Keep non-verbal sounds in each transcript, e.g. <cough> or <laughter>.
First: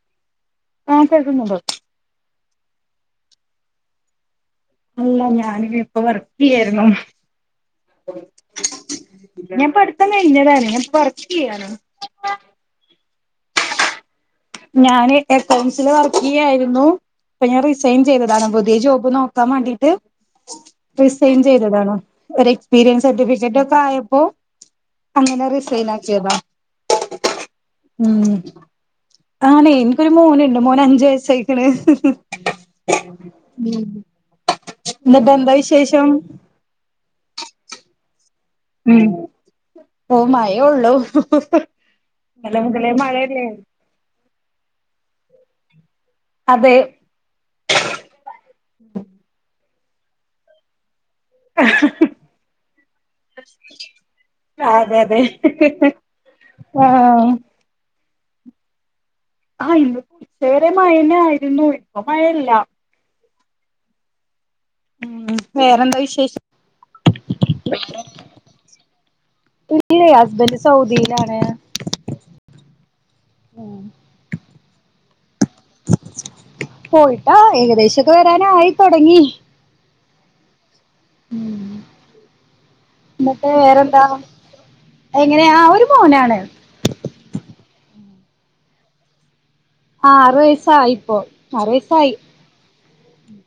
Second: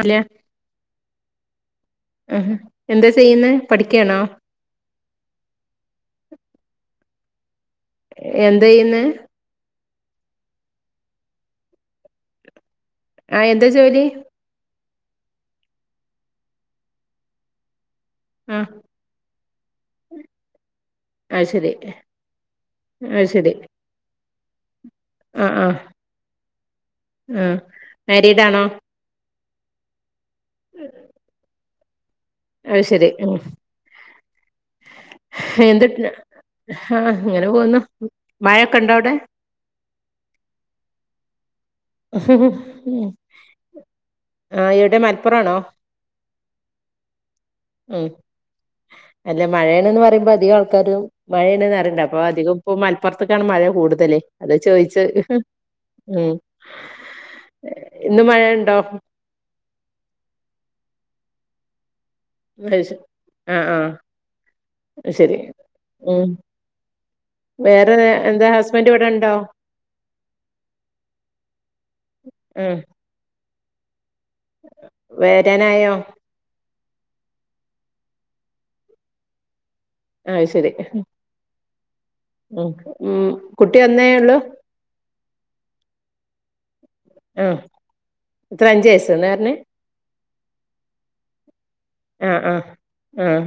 അലെ ആ കേൾക്കുന്നുണ്ട് ഹ് എന്താ ചെയ്യുന്ന് പഠിക്കാണോ അല്ല ഞാനി ഇപ്പ വർക്കിയ്യായിരുന്നു എന്തായ്യുന്ന് ഞാൻ പഠത്തം കഴിഞ്ഞതാണ് ഞാപോ വർക്ക് ചെയ്യാനാണ് ആ എന്താ ജോലി ഞാന് എക്കൗണ്ട്സില് വർക്കി യ്യായിരുന്നു ഇപ്പൊ ഞാൻ സെൻ ചെയ്താണ് ആഹ് പുതിയ ജോബ് നോക്കാൻ വേണ്ടിട്ട് റിസൈൻ അത് ശരി ചെയ്തതാണ് ഒരു എക്സ്പീരിയൻസ് അത് ശരി സർട്ടിഫിക്കറ്റൊക്കെ ആയപ്പോ അങ്ങനെ ആഹ് ആഹ് റീസൈൽ ആക്കിയതാ ആഹ് ഉ മാരീഡ് ആണോ ആണെയ് എനിക്കൊരു മോന്ണ്ട് മോന് അഞ്ച്വയസായിക്ക്ണ്. അത് ശരി ഉം എന്നിട്ട് എന്താ വിശേഷം? ആഹ അങ്ങനെ പോവുന്നു മയൊക്കെ ഇണ്ടോ ഉം അവിടെ? ഓ മയേ ഒള്ളു. ആ എവിടെ മലപ്പുറാണോ? അതെ. ഉം അല്ല മഴയാണെന്ന് പറയുമ്പോ അധികം ആൾക്കാരും. മഴയേണ്ന്ന് പറയ്ണ്ട് അപ്പൊ അധികം ഇപ്പ മലപ്പുറത്ത്ക്കാണ് മഴ കൂടുതല് അതാ അതെ ചോയിച്ചത്. അതെ ഉം ആഹ് ഇന്ന് മഴയുണ്ടോ? ആഹ് ഇന്ന് ഇതേരെ മഴേനെ ആയിരുന്നു ഇപ്പ മഴയില്ല. അയ്ശരി ആ ആഹ് അയ് ഉം ശരി വേറെന്താ ഉം വിശേഷം വേറെ എന്താ ഹസ്ബൻറ് ഇവിടെ ഇണ്ടോ? ഇല്ലേ ഹസ്ബൻഡ് സൗദിയിലാണ് ആഹ് ഉം വേദനായോ? പോയിട്ടാ ഏകദേശൊക്കെ വരാനായി ത്തൊടങ്ങി. അയ് ശരി. ഉം എന്നിട്ട് കുട്ടി വേറെന്താ ഒന്നേ ഉള്ളു. എങ്ങനെയാ ഒരു മോനാണ്. ആ എത്രയാ അഞ്ച് വയസ് ന്നല്ലെ റഞ്ഞേ? ആഹ് ആറ് വയസ്സായിപ്പോ ആറു വയസായി. ആഹ് ആ ആഹ്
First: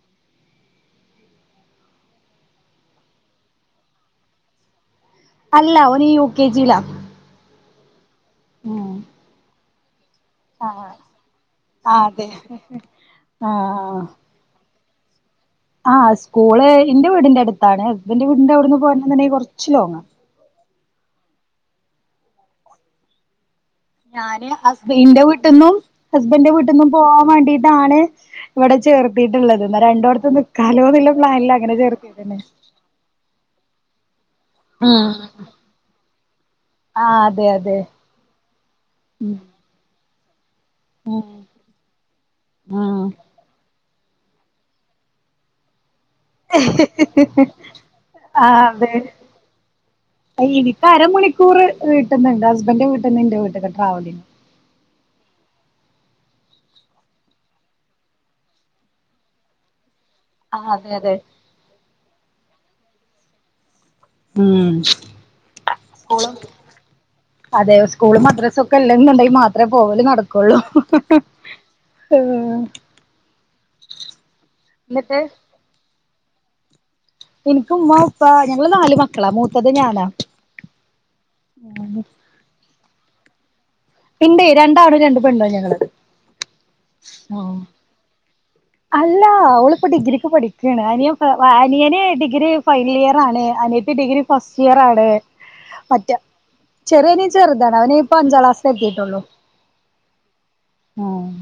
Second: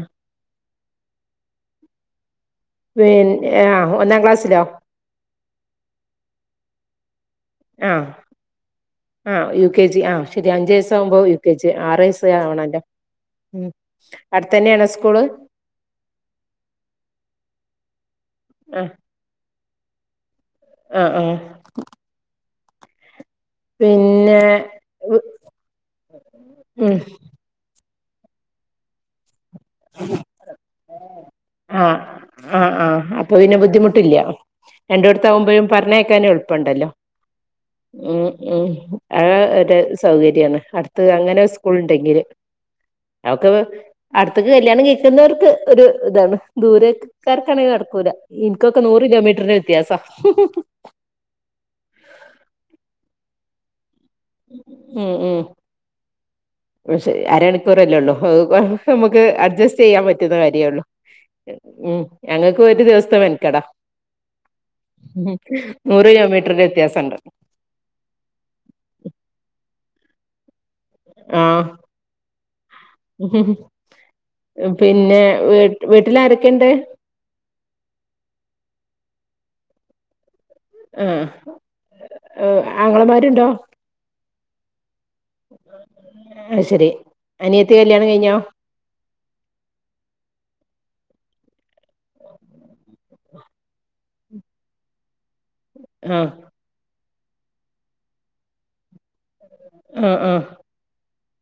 പിന്നെ എ ആഹ് ഒന്നാം ക്ലാസ്സിലോ? അല്ല ഓന് യു കെ ജിയിലാ. ആഹ് ഉം ആഹ് യു കെ ജി ആഹ് ശരി അഞ്ച് ആഹ് വയസ്സ് ആവുമ്പോ യു കെ ജി ആറു ആഹ് അതെ വയസ് ആവണ ല്ലേ ഉ ആഹ് അടുത്തന്നെയാണോ സ്കൂള്? ആഹ് സ്കൂള് ഇന്റെ വീടിന്റെ അടുത്താണ് ഹസ്ബൻഡറ് വീടിന്റെ അവിടുന്ന് ആഹ് പോണെന്ന് ണ്ടെങ്കി കൊറച്ച് ലോങ്ങാ. ആഹ് ആഹ് പിന്നെ ഞാന് ഹസ്ബന്റെ വീട്ടി ന്നും ഹസ്ബൻഡിന്റെ വീട്ടിൽ നിന്നും ഉം പോവാൻ വേണ്ടീട്ടാണ്. ഇവിടെ ചേർത്തിട്ടുള്ളത് എന്നാ രണ്ടോട്ത്തും നിൽക്കാലോന്നുള്ള പ്ലാനില്ല അങ്ങനെ ആഹ് ചേർത്തിക്ണെ ആഹ് ആഹ് അപ്പൊ പിന്നെ ബുദ്ധിമുട്ടില്ല രണ്ടോട്ത്താകുമ്പോഴും പറഞ്ഞേക്കാന് എളുപ്പണ്ടല്ലോ. ആ അതെ അതെ ഉം ഉം <unintelligible> സൗകര്യാണ് അടുത്ത് അങ്ങനെ സ്കൂൾ ഉണ്ടെങ്കില് അവ്ക്ക്. അടുത്ത്ക്ക് കല്യാണം കഴിക്കുന്നോർക്ക് ഒരു ഇതാണ്. ദൂരെക്കാർക്കാണെങ്കിൽ നടക്കൂല ആ എനിക്കൊക്കെ അതെ നൂറ് കിലോമീറ്ററിന്റെ വ്യത്യാസ. എനിക്ക് അരമണിക്കൂർ വീട്ട്ന്നുണ്ട് ഹസ്ബൻഡിന്റെ വീട്ടിൽന്ന് ഇന്റെ വീട്ട്ക്ക് ട്രാവലിങ്. ഉം ഉം അയ് ശെരി അരമണിക്കൂറല്ലേ ഒള്ളൂ അ നമുക്ക് അഡ്ജസ്റ്റ് ചെയ്യാൻ പറ്റുന്ന ആ കാര്യാണ്. അതെ അതെ ഉം ഞങ്ങൾക്ക് ഒരു ദിവസത്തെ മെനക്കേടാ. ഉം നൂറ് കിലോമീറ്ററിന്റ വ്യത്യാസാണ്. അതെ സ്കൂളും മദ്രസ ഒക്കെ ഇല്ലാംന്നിണ്ടെങ്കി മാത്രമേ പോകല് നടക്കുള്ളൂ. ഹി ഹി ഉം എന്നിട്ട് പിന്നെ വീട്ടിൽ വീട്ടിൽ ആരൊക്കെയുണ്ട്. എനിക്ക് ഉമ്മ ഉപ്പ ഞങ്ങള് നാല് മക്കളാ മൂത്തത് ഞാനാ. ആഹ് ആങ്ങളമാരുണ്ടോ? ണ്ട് രണ്ടാണും രണ്ട് പ് അത് ശരി ആഹ് അനിയത്തി കല്യാണം കഴിഞ്ഞോ അല്ല അവളിപ്പൊ ഡിഗ്രിക്ക് പഠിക്കാണ് അനിയൻപ്പോ അനിയന് ഡിഗ്രി ഫൈനൽ ഇയർ ആണ് അനിയത്തി ഡിഗ്രി ഫസ്റ്റ് ഇയർ ആണ്. മറ്റേ ആഹ് ചെറിയന് ചെറുതാണ് അവനിപ്പ അഞ്ചാം ക്ലാസ്സിലെത്തിട്ടൊള്ളു. ആഹ് ആഹ് ആഹ്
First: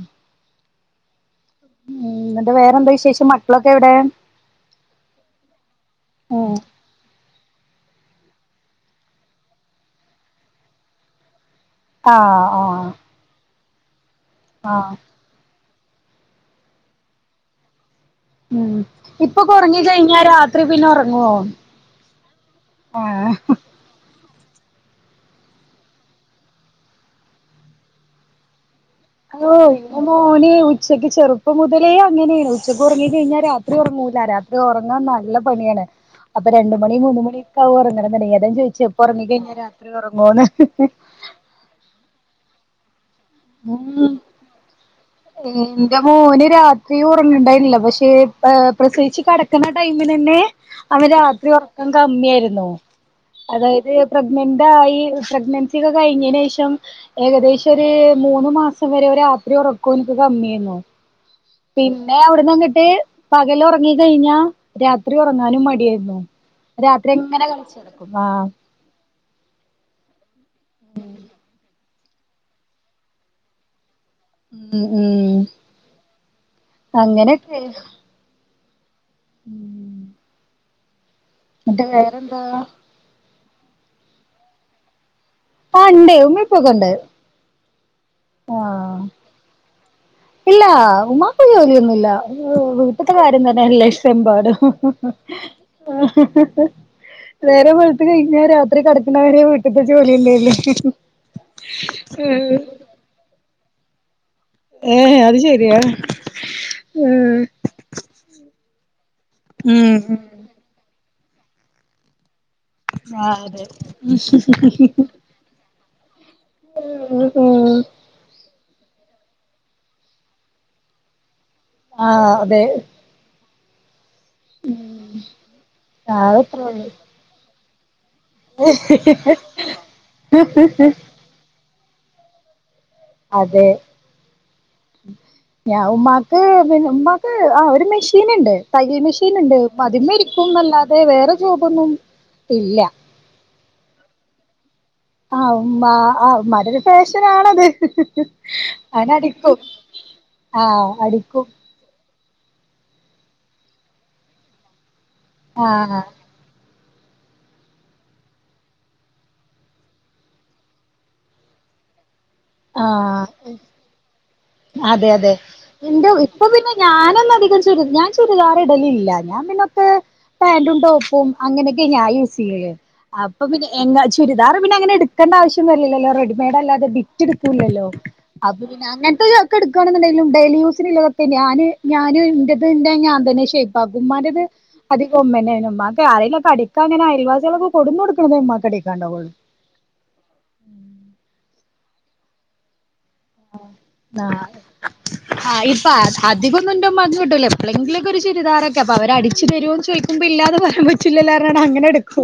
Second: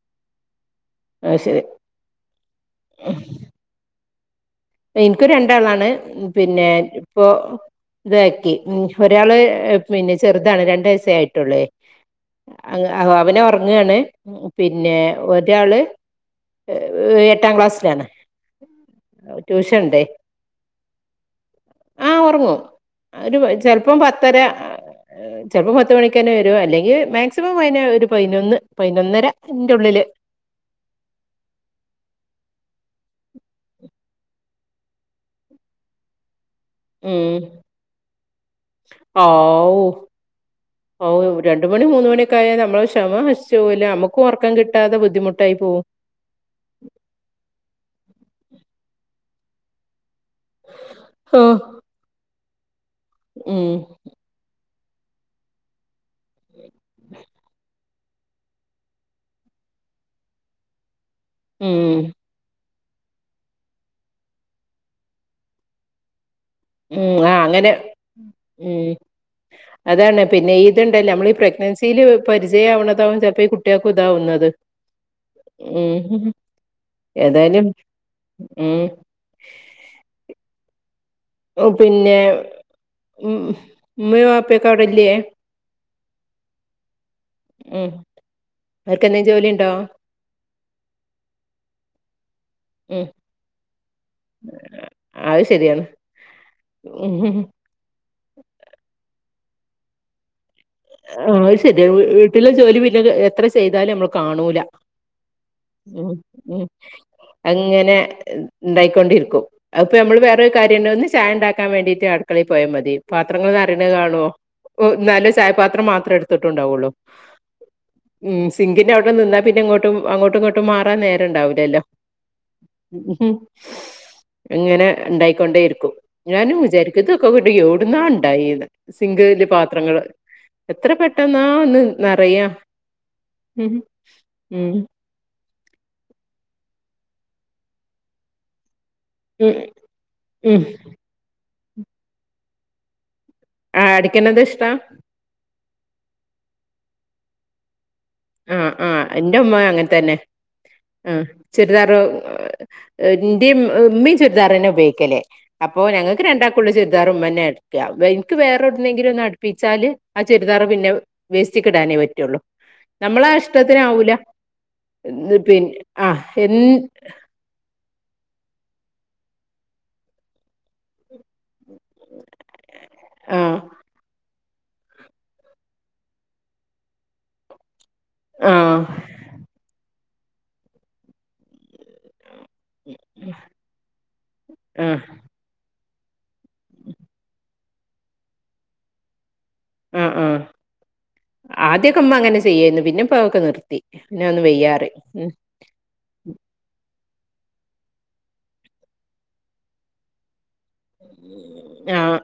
അയ് ശരി ഉം ന്നട്ട് വേറെന്താ വിശേഷം, മക്കളൊക്കെവിടെ എൻക്കും രണ്ടാളാണ് ഉം പിന്നെ പ്പൊ ഇതേക്കി, ഉം ഒരാള് പിന്നെ ചെർതാണ് രണ്ടയസ്സേ ആയിട്ടൊള്ളേയ് ആഹ് അങ്ങ ആഹ് അവ അവന് ഒറങ്ങാണ്, ആഹ് പിന്നെ ഒരാള് എട്ടാം ക്ലാസ്സിലാണ്. ഉം ട്യൂഷൻ ഇപ്പൊക്കൊറങ്ങി ഉണ്ടേ കഴിഞ്ഞാ രാത്രി പിന്നെ ഒറങ്ങുവോ ആഹ് ഒറങ്ങും, ആഹ് ഒരു ചെൽപ്പം പത്തര ചെലപ്പോ പത്തു മണിക്കെന്നെ വരും അല്ലെങ്കിൽ മാക്സിമം പയനൊ ഒരു പയിനൊന്ന് പയിനൊന്നര ഓഹ് ഇന്നെന്താ ഓനെയ് ഉച്ചക്ക് ചെറുപ്പം മുതലേ അങ്ങനേണ് ഉച്ചക്ക് ഒറങ്ങി കഴിഞ്ഞാ രാത്രി ഒറങ്ങൂല, രാത് ത്രി ഒറങ്ങാൻ നല്ല പണിയാണ് അപ്പ രണ്ടു മണി മൂന്ന് ഉം മണിയൊക്കാകും ഉറങ്ങണന്നുണ്ടെങ്കി അതാ ഞാൻ ചോയ്ച്ച് ഇപ്പൊ ഒറങ്ങി കഴിഞ്ഞാ രാത്രി ഒറങ്ങോന്ന്. രണ്ടു മണി മൂന്ന് മണിയൊക്കായ ഞമ്മള് ക്ഷമ നശിച്ച് പോവുലെ, ഉം അമ്മക്കും ഒർക്കം കിട്ടാതെ ബുദ്ധിമുട്ടായിപ്പോവും. ഓന്ന് രാത്രി ഒർങ്ങ്ണ്‌ണ്ടായ്ന്നില്ല, പക്ഷേ ഏഹ് പ്രസവിച്ച് കടക്ക്ണ ടൈമിലെന്നെ അവന് ഓ രാത്രി ഒറക്കം കമ്മിയായിരുന്നു. ഉം അതായത് പ്രഗ്നെന്റ് ആയി പ്രഗ്നൻസി ഒക്കെ കഴിഞ്ഞേനേഷം ഏകദേശൊര് മൂന്ന് മാസം വരെ ഓൻ രാത്രി ഒറക്കൊൻക് കമ്മിയേന്നു. പിന്നെ ഉം പിന്നെ അവിടുന്നങ്ങട്ട് പകലൊറങ്ങി കഴിഞ്ഞാ രാത്രി ഒറങ്ങാനും മടിയായിരുന്നു. രാത്രി ഉം ആ അങ്ങനെ കളിച്ചടക്കും ആഹ് ഉം അതാണ് പിന്നെ ഇതുണ്ടല്ലോ നമ്മളീ ഈ പ്രഗ്നൻസിൽ പരിചയാവുണതാവും ചെൽപ്പോ ഈ കുട്ടികക്കും താവുന്നത്. ഉം ഉം ത് ഉം അങ്ങനെയൊക്കെ ഏതായാലും ഉം ഉം ഓഹ് പിന്നെ ഉം ഉമ്മീം വാപ്പിയൊക്കെ അവടല്യേ ആഹ് ഇണ്ടെയ് ഉമ്മി പ്പിയൊക്കെണ്ട് ഉം അവർക്കെന്തേം ജോലിണ്ടോ ഇല്ലാ ഉമ്മാക്ക് ജോലിയൊന്നുല്ല. ഉം വീട്ട്ത്തെ കാര്യം തന്നെല്ലേ ഇഷ്ട്ടമ്പാടു. അത് ശരിയാണ് ഉം നേരം വെളുത്ത് കഴിഞ്ഞ രാത്രി കടക്ക്ണവരെ വീട്ട്ത്തെ ജോലിയെല്ലേള്ളെ ആഹ് അത് ശര്യാ. വീ വീട്ടിലെ ജോലി പിന്നെ എത്ര ചെയ്താലും അമ്മള് കാണൂ ഏഹ് അത് ശരിയാ ഉം ഉം അങ്ങനെ ഇണ്ടായിക്കൊണ്ടിരിക്കും. അപ്പോ നമ്മള് ഉം വേറൊരു കാര്യണ്ടൊന്ന് ചായ ഇണ്ടാക്കാൻ വേണ്ടിട്ട അടു ക്കളി പോയാ മതി, ആഹ് പാത്രങ്ങള് അതെ നറീണത് കാണോ, ഉം ന്നാലുസ് പാത്രം മാത്രേ എടുത്തിട്ടു ണ്ടാവുള്ളൂ സിങ്കിന്റെ അവടെ നിന്നാ പിന്നെ ഇങ്ങോട്ടും അങ്ങോട്ടും ഇങ്ങോട്ടും മാറാൻ നേരണ്ടാവില്ലല്ലോ ആഹ് അതെ ഉം ഇങ്ങനെ ഇണ്ടായിക്കൊണ്ടേയിരിക്കും. ഞാനും അതത്രേള്ളൂ വിചാരിക്കും ഇത് ക്കൂടി എവിടുന്നാണ്ടായിന്ന് സിങ്കില് പാത്രങ്ങള് എത്ര പെട്ടെന്നാ ഒന്ന് നറയാ അതെ ഞ ഉമ്മാക്ക് പിന്നെ മ്മാക്ക് ആഹ് ഒരു മെഷീന്‌ണ്ട് തയ്യൽ മെഷീൻ ഉം ഷീനിണ്ട് പ്പ ഉം അതിമ്മരിക്കുന്നല്ലാതെ വേറെ ജോബൊന്നും ഇല്ല. ആഹ് അടിക്കണെത് ഇഷ്ടാ ആഹ് ഉമ്മാ അ ഉമ്മാടൊരു ഫേഷനാണത്.. ആഹ് ആഹ് എന്റെ അവ്നെടിക്കും, ഉമ്മ അങ്ങനെ തന്നെ ആഹ് അടിക്കും.. ചുരിദാറ് ന്റ ഇമ്മ ചുരിദാറുതന്ന ഉപയോഗിക്കല് അപ്പോ ആഹ് ഞങ്ങക്ക് രണ്ടാക്കു ഫുള്ള് ചുരുദാർ ഉമ്മന്ന അടിക്ക. എന്ക് വേറെവിടുന്നെങ്കിലും ഒന്ന അടുപ്പിച്ചാല് ആ ചുരിദാർ പിന്നെ വേസ്റ്റിക്കിടാനേ പറ്റൊള്ളൂ.. ആ. അതെ അതെ ഇത് പിന്നെ ഇന്റെ ആഹ് ഇപ്പൊ എ പിന്നെ ഞാനൊന്നധികം ചു. ചുരി ഞാൻ ചുരിദാറിടലില്ല, ഞാൻ പിന്നൊക്കെ പാന്റും ടോപ്പും. അങ്ങനെയൊക്കെ. ഞായൂസ്യ്യല് അപ്പൊ ആഹ് പിന്നെ എങ്ങ ചുരി ദാറ് പിന്നെ അങ്ങനെ എടുകണ്ട ആവശ്യ വാര്ന്നില്ലല്ലോ. റെഡിമെയഡ്ല്ലതെ ബിറ്റ്ടുകുലല്ലോ.. അത് ആഹ് പിന്നെ. അങ്ങൻതൊക്കെ എടുക്കുകയാണെന്നണ്ടെങ്കിലും ഡെയിലി യൂസ്നുള്ളതോക്കെ. ഞാന്. ഞാനും ന്റെപ്പ.. അന്റെ ഞാൻ തന്നെ ശൈപാക്കും ഉമ്മാന്റെത് ആഹ് അധികൊ മ്മനെണ്. ഉമ്മാക് ആരെലൊക്കെ.. പ്പടിക്കാങ്ങന അയൽവാസളൊക്ക കൊടുന്നൊടുക്ണതെ മ്മാക് അടിക്കാൻണ്ടാവുള്ളു.. ഉം ഉം ആദ്യകെ മ്മഅങ്ങനെ ചെയ്യായിര്ന്നു. പിന്നെ.. പ്പ അവൊക്കെ നിർത്തി പിന്ന ഒന്ന് വെയ്യാറിം. അപ്പ അധികംന്നു. ന്റുമ്മാക്കിട്ടൂല യെപ്ളേങ്കിലും. ഒരു ചരിദാരൊക്കെ അപ്പോ അവര് അടിച്ച് തരോ ചോദിക്കുമ്പോ ഇല്ലാന്ന് പറ... മ്മച്ചില്ലല്ലോ ആഹ് അങ്ങനെടുക്കു..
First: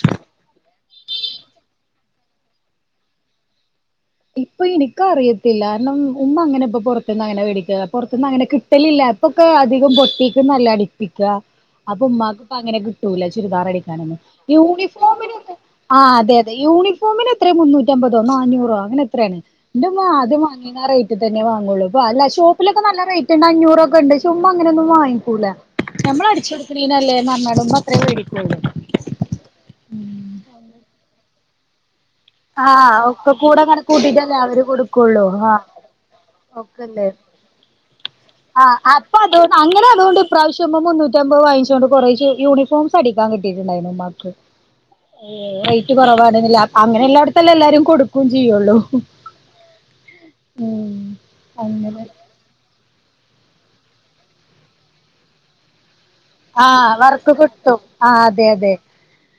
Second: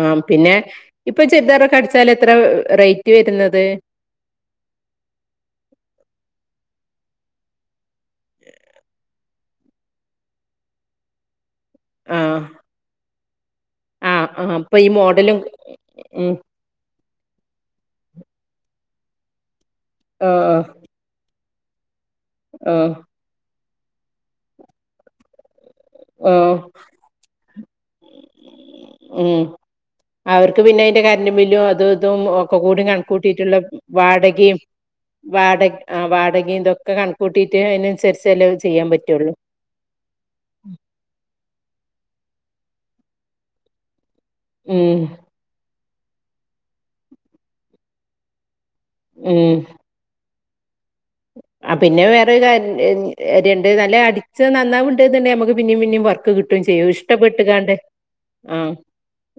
ആഹ് പിന്നെ. ഹ്. ഇപ്പൊ ചെരിദാറൊകെ അടിച്ചാൽ എത്ര റൈറ്റ് വര്ന്നത്.. ഇപ്പൊ ഇനിക്കറിയത്തില്ല രണം ഉമ്മ അങ്ങനെ ഇപ്പൊ പുറത്തുനിന്ന് അങ്ങനെ മേടിക്ക പുറത്തുനിന്ന് അങ്ങനെ കിട്ട്.. ട്ടലില്ല ഇപ്പൊക്കെ അധികം പൊട്ടിക്ക് നല്ല അടിപ്പികാ.. അപ്പൊ ആഹ് ഉമ്മാക്ക് ഇപ്പ അങ്ങനെ കിട്ടൂല ചുരിദാർ അടിക്കാനൊന്നു. ആഹ് ആഹ് അപ്പൊ ഈ മോഡലും യൂണിഫോമിനെക്കേ. ആഹ് ഉം അതെ. അതെ.. യൂണിഫോമിനെത്രേ. മുന്നൂറ്റി അമ്പതോ. ന്നനൂറോ. അങ്ങനെ എത്രണ്. എന്റെമ്മ ആദ്യം ആഹ് വാങ്ങിന്ന ആ റൈറ്റ്.. തന്നെ വാങ്ങോള്ളൂ അപ്പ അല്ല ഷോപ്പിലൊക്ക ആഹ് നല്ല റേറ്റ്ണ്ട് അഞ്ഞൂറൊക്കെണ്ട് ശുമ്മ അങ്ങനൊന്നുവാങ്ങിക്കൂല.. നമ്മൾ ആഹ് അടിച്ചെടുക്കീനല്ലേന്നർഞ്ഞാലും. മ്മ അത്രേവേടികൊള്ളൂ.. മ്മ്ഹ്. അവർക്ക് പിന്നെ അയിന്റെ കരണ്ട ബില്ലും അത് തു.. അതും ഒക്കെ ആ കൂടി കണ ഒക്കെ കൂട്ടിട്ടുള്ള കൂടെ കണക്ക് കൂട്ടിട്ടല്ലേ വാടകിം അവര് കൊടുക്കുള്ളൂ വാടക ആ വാടകിം ഇതൊക്കെ ഒക്കല്ലേ കണ.. കൂട്ടിട്ടെ അയിനനുസരിച്ച് അല്ലവും ആഹ് ചെയ്യൻ അപ്പൊ പറ്റൊള്ളൂ.. അതോ അങ്ങനെ അതുണ്ട് ഇപ്രാവശ്യം മ്മ മുന്നൂറ്റ അമ്പത് വാങ്ങിച്ചോണ്ട് കുറശേ യൂണിഫോംസ് അടിക്കാ കിയിട്ടുണ്ടായിരുന്നു ഉമ്മാക്.. ഉം എഹ് റേറ്റ് കൊറവാണിന്നില്ലേ. അങ്ങനെ എല്ലാരും കൊടുക്കു ചെയ്യുള്ളൂ.. ഉം ഉം ആ പിന്നെ അങ്ങനെ വേറെരു കരയണ്ട്. എന്റെത് നല്ല അടിച്ച നന്നാവുണ്ട്ന്ന്ണ്ടെങ്കി നമ്മുക്ക്. പിന്നിം. പിന്നിം.. ക് കിട്ടും ചെയ്യും ആഹ് വർക്ക് ഇഷ്ടപ്പെട്ടുകാണ്ട് കിട്ടും അതെ ആഹ് അതെ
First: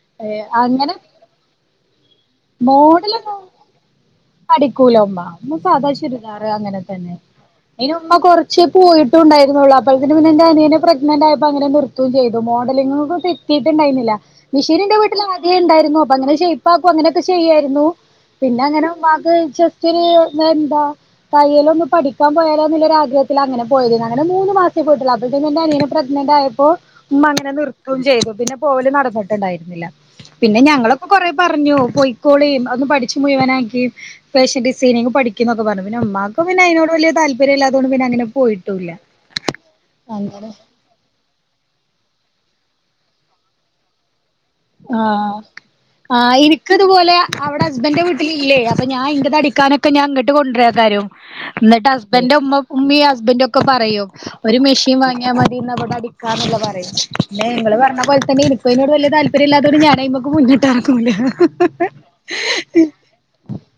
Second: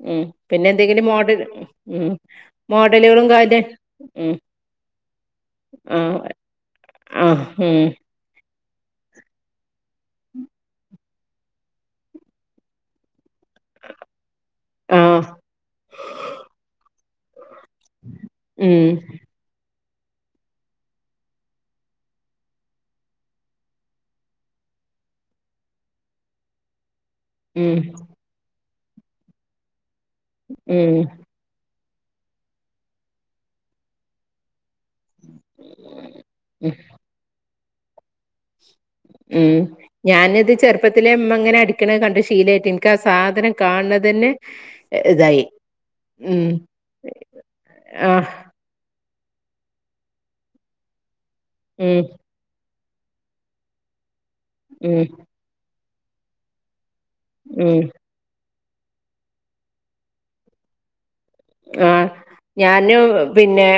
മ്മ്ഹ്. പിന്നെ അങ്ങനെ എന്തെങ്കിലും മോഡൽ മ്മ്ഹ്.. മോഡലൊന്നും ഉം അടിക്കൂലഉമ്മ മ്മ ആ സാദാചുരിദാർ.. അഹ് അങ്ങനെ തന്നെ ആ ഉം ഇനി ഉമ്മ കൊർ ച്ചു. പോയിട്ടണ്ടായിരുന്നൊള്ളൂ അപ്പോഴതിന് പിന്നെ എന്റെ അനിയനെ പ്രഗ്നന്റ് ആയപ്പോ അങ്ങനെ നിർത്തും ചെയ്തു മോഡലിങ്ങനൊനി.. കിട്ടീട്ടുണ്ടായിന്നില്ല മിഷീനിന്റെ ആ വീട്ടിൽ ആദ്യേം ണ്ടായിരുന്നു അപ്പൊ അങ്ങനെ ഷയിപ്പാക്കും അങ്ങനെക്കെ ചെയ്യാരുന്നു.. പിന്നെ അങ്ങനെ ഉം ഉമ്മാക്ചുറ്റിയു ങ്ങെണ്ടാ.. തയ്യലൊന്ന്. പഠിക്കാൻ പോയാലോ എന്നുള്ള ആഗ്രഹത്തില്. അങ്ങനെ പോയതെന്ന്. അങ്ങന മൂന്ന് മാസേ പോയിട്ടൊള്ളു. അപ്പോഴത്തെക്. എന്റെ അനിയനെ പ്രഗ്നന്റ് ആയ് പ്പോ.. ഉമ്മ അങ്ങനെ ഉം നിർത്തു ചെയ്തു പിന്നെ പോവല് നടന്നിട്ടുണ്ടായിരുന്നില്ല പിന്നെ ഉം ഞങ്ങളൊക്കെ കൊറെ പറഞ്ഞു.. പൊയിക്കോളീം അത് പഠിച്ച് മുഴുവനാകിം.. ഫെഷൻ സൈനിങ് പഠിക്കിം ന്നൊക്ക പറഞ്ഞു പിന്ന മ്മാക്പിന്നെ ഉം അയി നോട് വല്ല്യ താല്പര്യല്ല്യതോണ്ട്. പിന്നങ്ങനെ പോയ്‌.. മ്മ്ഹ്. ഞാനിത് ചെറുപ്പ പ്പത്തിലേമ്മങ്ങനെ അടിക്കണ കണ്ട് ശീലയിട്ട് എനിക്ക് ആ സാധനം കാണ് ന്നതന്നെ.. ആഹ് ആ. ഇനിക്ക്തുപോലെ അവിടെ ഹസ്ബന്റെ ആ വീട്ടിൽ ഇല്ല്യേ.. അപ്പ ഞാൻ ഇന്റെതടിക്കാനൊക്കെ ഞാൻ ഇങ്ങട്ട് കൊണ്ടറെകാരം. എന്നിട്ട് ഉം ഹസ്ബന്റെ ഉമ്മ.. ഉമ്മീ ഹസ്ബൻറ്ക്കെ പറയും ഒരു മെഷീൻ ഉം വാങ്ങിയാ മതിന്നവിടെ അടിക്കാന്നുള്ള പറയും.. ല്ല ഞങ്ങള് ഉം പർണ പോലെ തന്നെ ഇന്ക്കും ആയിനോട് വല്ല്യ താല്പര്യല്ലാതോണ്ട്. ഞാനയിമക് മുന്നിട്ടെറങ്ങുലാ.. ആഹ് ഞാനു പിന്നെ..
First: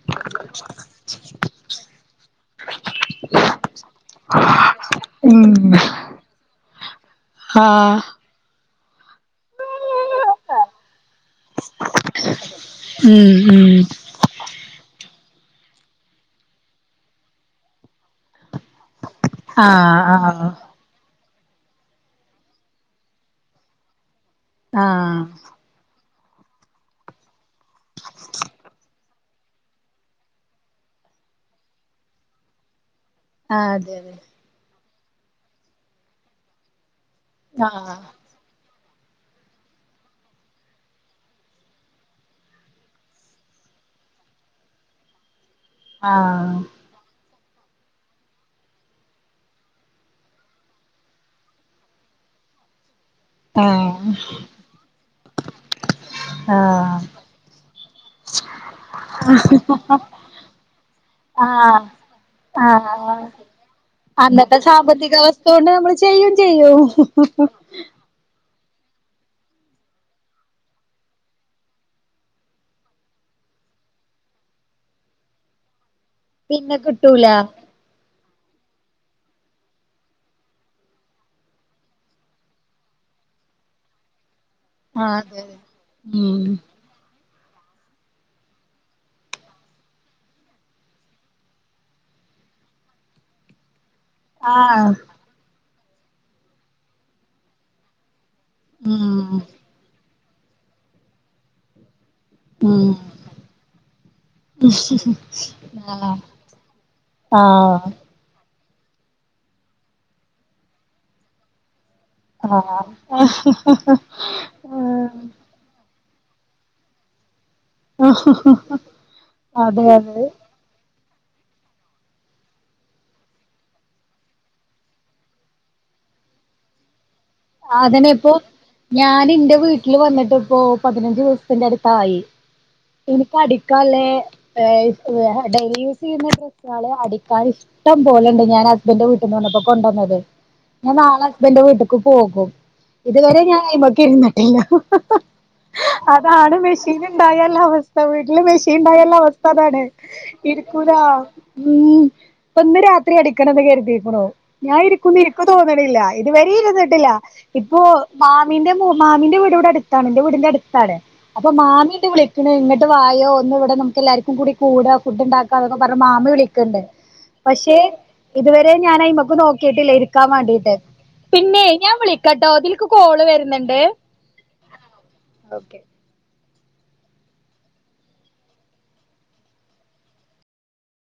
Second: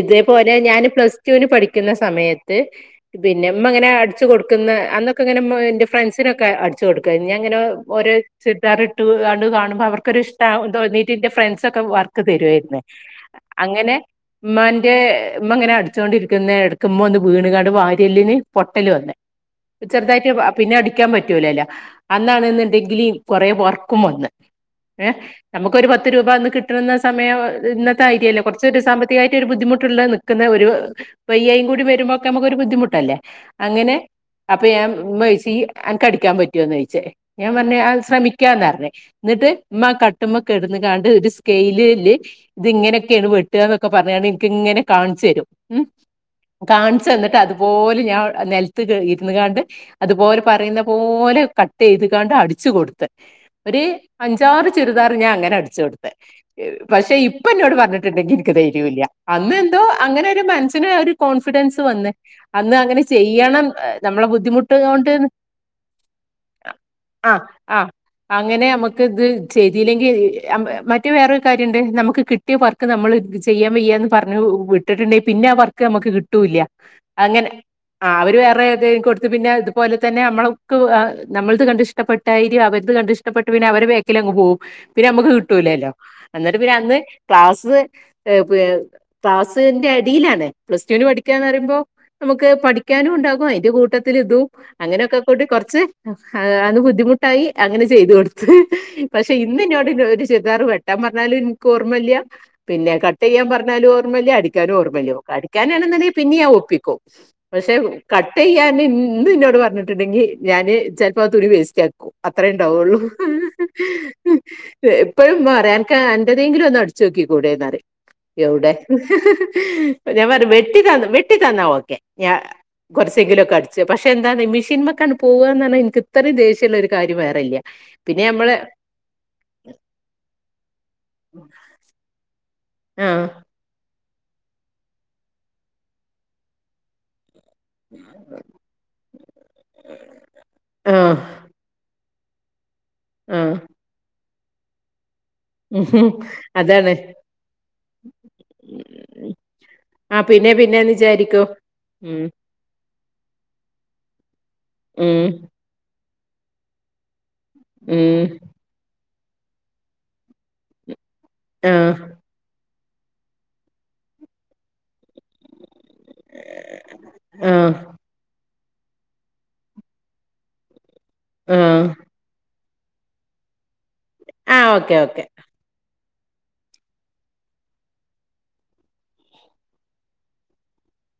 ഇതേപോലെ ഞാന് പ്ലസ് ടൂന് പഠിക്കുന്ന സമയത്ത് പിന്നെ മ്മങ്ങനെ അടിച്ച് കൊടുക്കന്നെ അന്നൊക്കെ ഇങ്ങനെ മ് ഉം എന്റെ ഫ്രണ്ട്സിനൊക്കെ അടി ച്ച് കൊടുക്കുവാരുന്നു ഞാൻ അങ്ങനെ ഓ ആഹ് ഓരോ ചുരിദാർ ഇട്ടു കണ്ട് കാണുമ്പോ അവർക്കൊരിഷ്ടാവൂതോന്നീട്ടിന്റെ ഫ്രണ്ട്സ് ഒക്ക് <unintelligible> വർക്ക് തരുവായിരുന്നേ ഉം ഉം അങ്ങനെ ഉമ്മാന്റെ ഉമ്മ ഇങ്ങനെ അടിച്ചുകൊണ്ടിരിക്കുന്ന എടക്കുമ്മ ഒന്ന് വീണു ങ്കാട് വാര്യല്ലിന് പൊട്ടല് വന്ന്. ചെറുതായിട്ട് വ ആഹ് പിന്നെ അടി ക്കാൻ പറ്റൂലല്ലോ അന്നാണെന്നെങ്കിലി കുറെ വർക്കും വന്നു ആഹ് ഏ ആഹ് നമു ഒരു പത്ത് രൂപ ഒന്ന് കിട്ടണുന്ന സമയം ഇന്നത്തെ രിയല്ലേ കുറച്ച് സാമ്പത് <unintelligible> ബുദ്ധിമുട്ടുള്ളത് നിൽക്കുന്നവര് വയ്യായികയും കൂടി വരുമ്പോക്കെ നമുക്കൊരു ബുദ്ധിമുട്ടല്ലേ. ആഹ് അങ്ങനെ അതെ അതെ അപ്പൊ ഞാൻ മമയ്‌വിഅൻ കടിക്കാൻ പറ്റുവോന്ന് ചോച്ച് ഞാൻ പറഞ്ഞ് ആഹ് അത് ശ്രമിക്കാന്ന് പറഞ്ഞേ എന്നിട്ട് മ കട്ടുമെക്കെടന്ന് കണ്ട് ഒരു സ് കെയിലല് ഇത് ഇങ്ങനെയൊക്കെയാണ് വെട്ടുകന്നൊക്കെ പറഞ്ഞാണ് എനിക്ക് ഇങ്ങനെ കാണിച്ചു തരും ഉ ആഹ കാണിച്ചു തന്നിട്ട് അതുപോലെ ഞാൻ അ നിലത്ത് ഇരുന്നുകാണ്ട് അതുപോലെ പറയുന്ന പോലെ കട്ട് ചെയ്ത് കണ്ട് അടിച്ചു കൊടുത്ത്. ഒരു ഏഹ് അഞ്ചാറ് ചുരിദാർ ഞാൻ അങ്ങനെ അടിച്ചു കൊടുത്തെ ആഹ് പക്ഷെ ഇപ്പൊ എന്നോട് പറ ന്നിട്ടുണ്ടെങ്കിൽ എനിക്ക് ധൈര്യല്ല അന്ന് എന്തോ അങ്ങനെ ഒരു മനസ്സിന് ഒരു കോൺഫിഡൻസ് ആഹ് വന്ന് അന്ന് അങ്ങനെ ആഹ് ചെയ്യണം അ നമ്മടെ അന്നത്തെ ബുദ്ധിമുട്ട് കൊണ്ട് സാമ്പത്തിക അവസ്ഥ കൊണ്ട് നമ്മള് ചെയ്യും ചെയ്യും ആ ആ അങ്ങനെ നമുക്ക് ഇത് ചെയ്തില്ലെങ്കിൽ അമ് മറ്റ് റ്റ് വേറൊരു കാര്യണ്ട് നമുക്ക് കിട്ടിയ വർക്ക് നമ്മള് ചെയ്യാൻ വയ്യാ എന്ന് പറഞ്ഞു വി വിട്ടിട്ടുണ്ടെ പിന്നെ ആ വർക്ക് നമുക്ക് കി കിട്ടൂല്ല പിന്നെ കിട്ടൂല അങ്ങനെ ആ അവര് വേറെ ഏതേം കൊടുത്ത് പിന്നെ ഇതുപോലെ തന്നെ നമ്മൾക്ക് നമ്മളത് കണ്ട് ഇഷ് ഇഷ്ടപ്പെട്ടായിരി അവരിത് കണ്ടിഷ്ടപ്പെട്ടുപിന്നെ അവര് വേ ക്കിലങ്ങ് പോവും പിന്നെ ആഹ് നമ്മുക്ക് അതെ കിട്ടൂലല്ലോ ഉം എന്നിട്ട് പിന്നെ അന്ന് ക്ലാസ്സ് അ പ് ക്ലാസ്സിന്റെ അടിയിലാണ് പ്ലസ് ടുൂവിന് പഠിക്കാന്ന് പറയുമ്പോ നമുക്ക് പഠിക്കാനും ഉണ്ടാകും അതിന്റെ കൂട്ട ത്തി ഇതും ആഹ് അങ്ങനെയൊക്കെ കുറച്ച് അന്ന് ബുദ്ധിമുട്ടായി അങ്ങനെ ചെയ്തു കൊടുത്തു. ഉം പക്ഷെ ഇന്ന്ന്നോട് ഇതോലത്തെ ചുരിദാറ് വെട്ടാൻ പറഞ്ഞാലും എനിക്ക് ഓർമ്മല്ല്യ ഉം പിന്നെ കട്ട് ചെയ്യാൻ പറഞ്ഞാലും ഓർമ്മയില്ല അടിക്കാനും ഓർമ്മയില്ല അടിക്കാനാണെന്നെങ്കിൽ പിന്നെയാ ഞാൻ ഒപ്പിക്കും. പക്ഷെ ആഹ കട്ട് ചെയ്യാൻ ഇന്ന്ന്നോട് പറഞ്ഞിട്ടുണ്ടെങ്കിൽ ഞാന് ചിലപ്പോ ആ തുണി വേസ്റ്റ് ആക്കും അത്രേ ആഹ് ഉണ്ടാവുള്ളൂ ആഹ് എപ്പോഴും മമപറയും അനക്ക് അന്റെ തെങ്കിലും ഒന്ന് അടിച്ച്നോക്കികൂടെ ന്നറെം എവിടെ അതെ അതെ ഞാ പറഞ്ഞ് വെട്ടി തന്ന വെട്ടി തന്നാ ഓക്കെ ഞ കുറച്ചെങ്കിലും ഒക്കെ അടിച്ച് പക്ഷെ എന്താണ് മിഷീൻ മെക്കണ് പോകന്ന് പറഞ്ഞാൽ എനിക്ക് ഇത്രയും ദേഷ്യള്ള ഒരു കാര്യം വേറെല്ല അതന്നെ പിന്നെ ഇപ്പൊ നമ്മള് ഞാൻ എന്റെ വീട്ടില് വന്നിട്ടിപ്പോ പതിനഞ്ചു ദിവസത്തിന്റെ അടുത്തായി ആഹ് എനിക്ക് അടിക്കാലേ ഡെ അ ഡെയിലി യൂസ് ചെയ്യുന്ന ഡ്രസുകളെ അടിക്കാൻ ഇഷ് ഇഷ്ടം പോലണ്ട് ഞാൻ ഹസ്ബന്റെ വീട്ടിൽന്ന് വന്നപ്പോ കൊണ്ടുവന്നത് ഞാൻ ആഹ് നാളെ ഹസ്ബന്റെ വീട്ടിക്ക് പോകും ഇതുവരെ ആഹ് ഞാൻ ഐമക്ക്‌ ഇരുന്നിട്ടില്ല. ഉം അതാണ് മെഷീൻ ഉണ്ടായള്ള അവസ്ഥ വീട്ടില് മെഷീൻ ഉണ്ടായള്ള ഉം. അവസ്ഥതാണ്. ആ പിന്നെ പിന്നെന്ന് ഇരിക്കൂലാ വിചാരിക്കും. മ് ഉം ഇന്ന് രാത്രി അടിക്കണെന്ന് കരുതിയിരിക്കണു ഞാന് ഇരിക്കുന്നു ഉം ഇനിക്ക് തോന്നണില്ല ഇത് വരേ ഇരുന്നിട്ടില്ല. ഇപ്പൊ ഉം മാമീന്റെ മു മാമിന്റെ വീടടുത്താണ് എന്റെ വീടിന്റെ അടുത്താണ് അപ്പൊ ആഹ് മാമി ട് വിളി പിന്നെ ഇങ്ങട്ട് വായോ ഇന്ന് ഇവിടെ നമുക്ക് എല്ലാവർക്കും കൂടി കൂടാ ഫുഡ് ഉണ്ടാക്കാം എന്നൊക്കെ പറഞ്ഞ് മാമി വിളിക്കണ്ട്. ആ പക്ഷെ ഇതുവരെ ഞാൻ അയിമെക്ക് നോക്കിട്ടില്ല ഇരിക്കാൻ വേണ്ടിട്ട് ആ പിന്നെ കേട്ടോ തിൽക്ക് കോള് വരുന്നുണ്ട്. ആ ഓക്കെ ഓക്കെ ഓക്കെ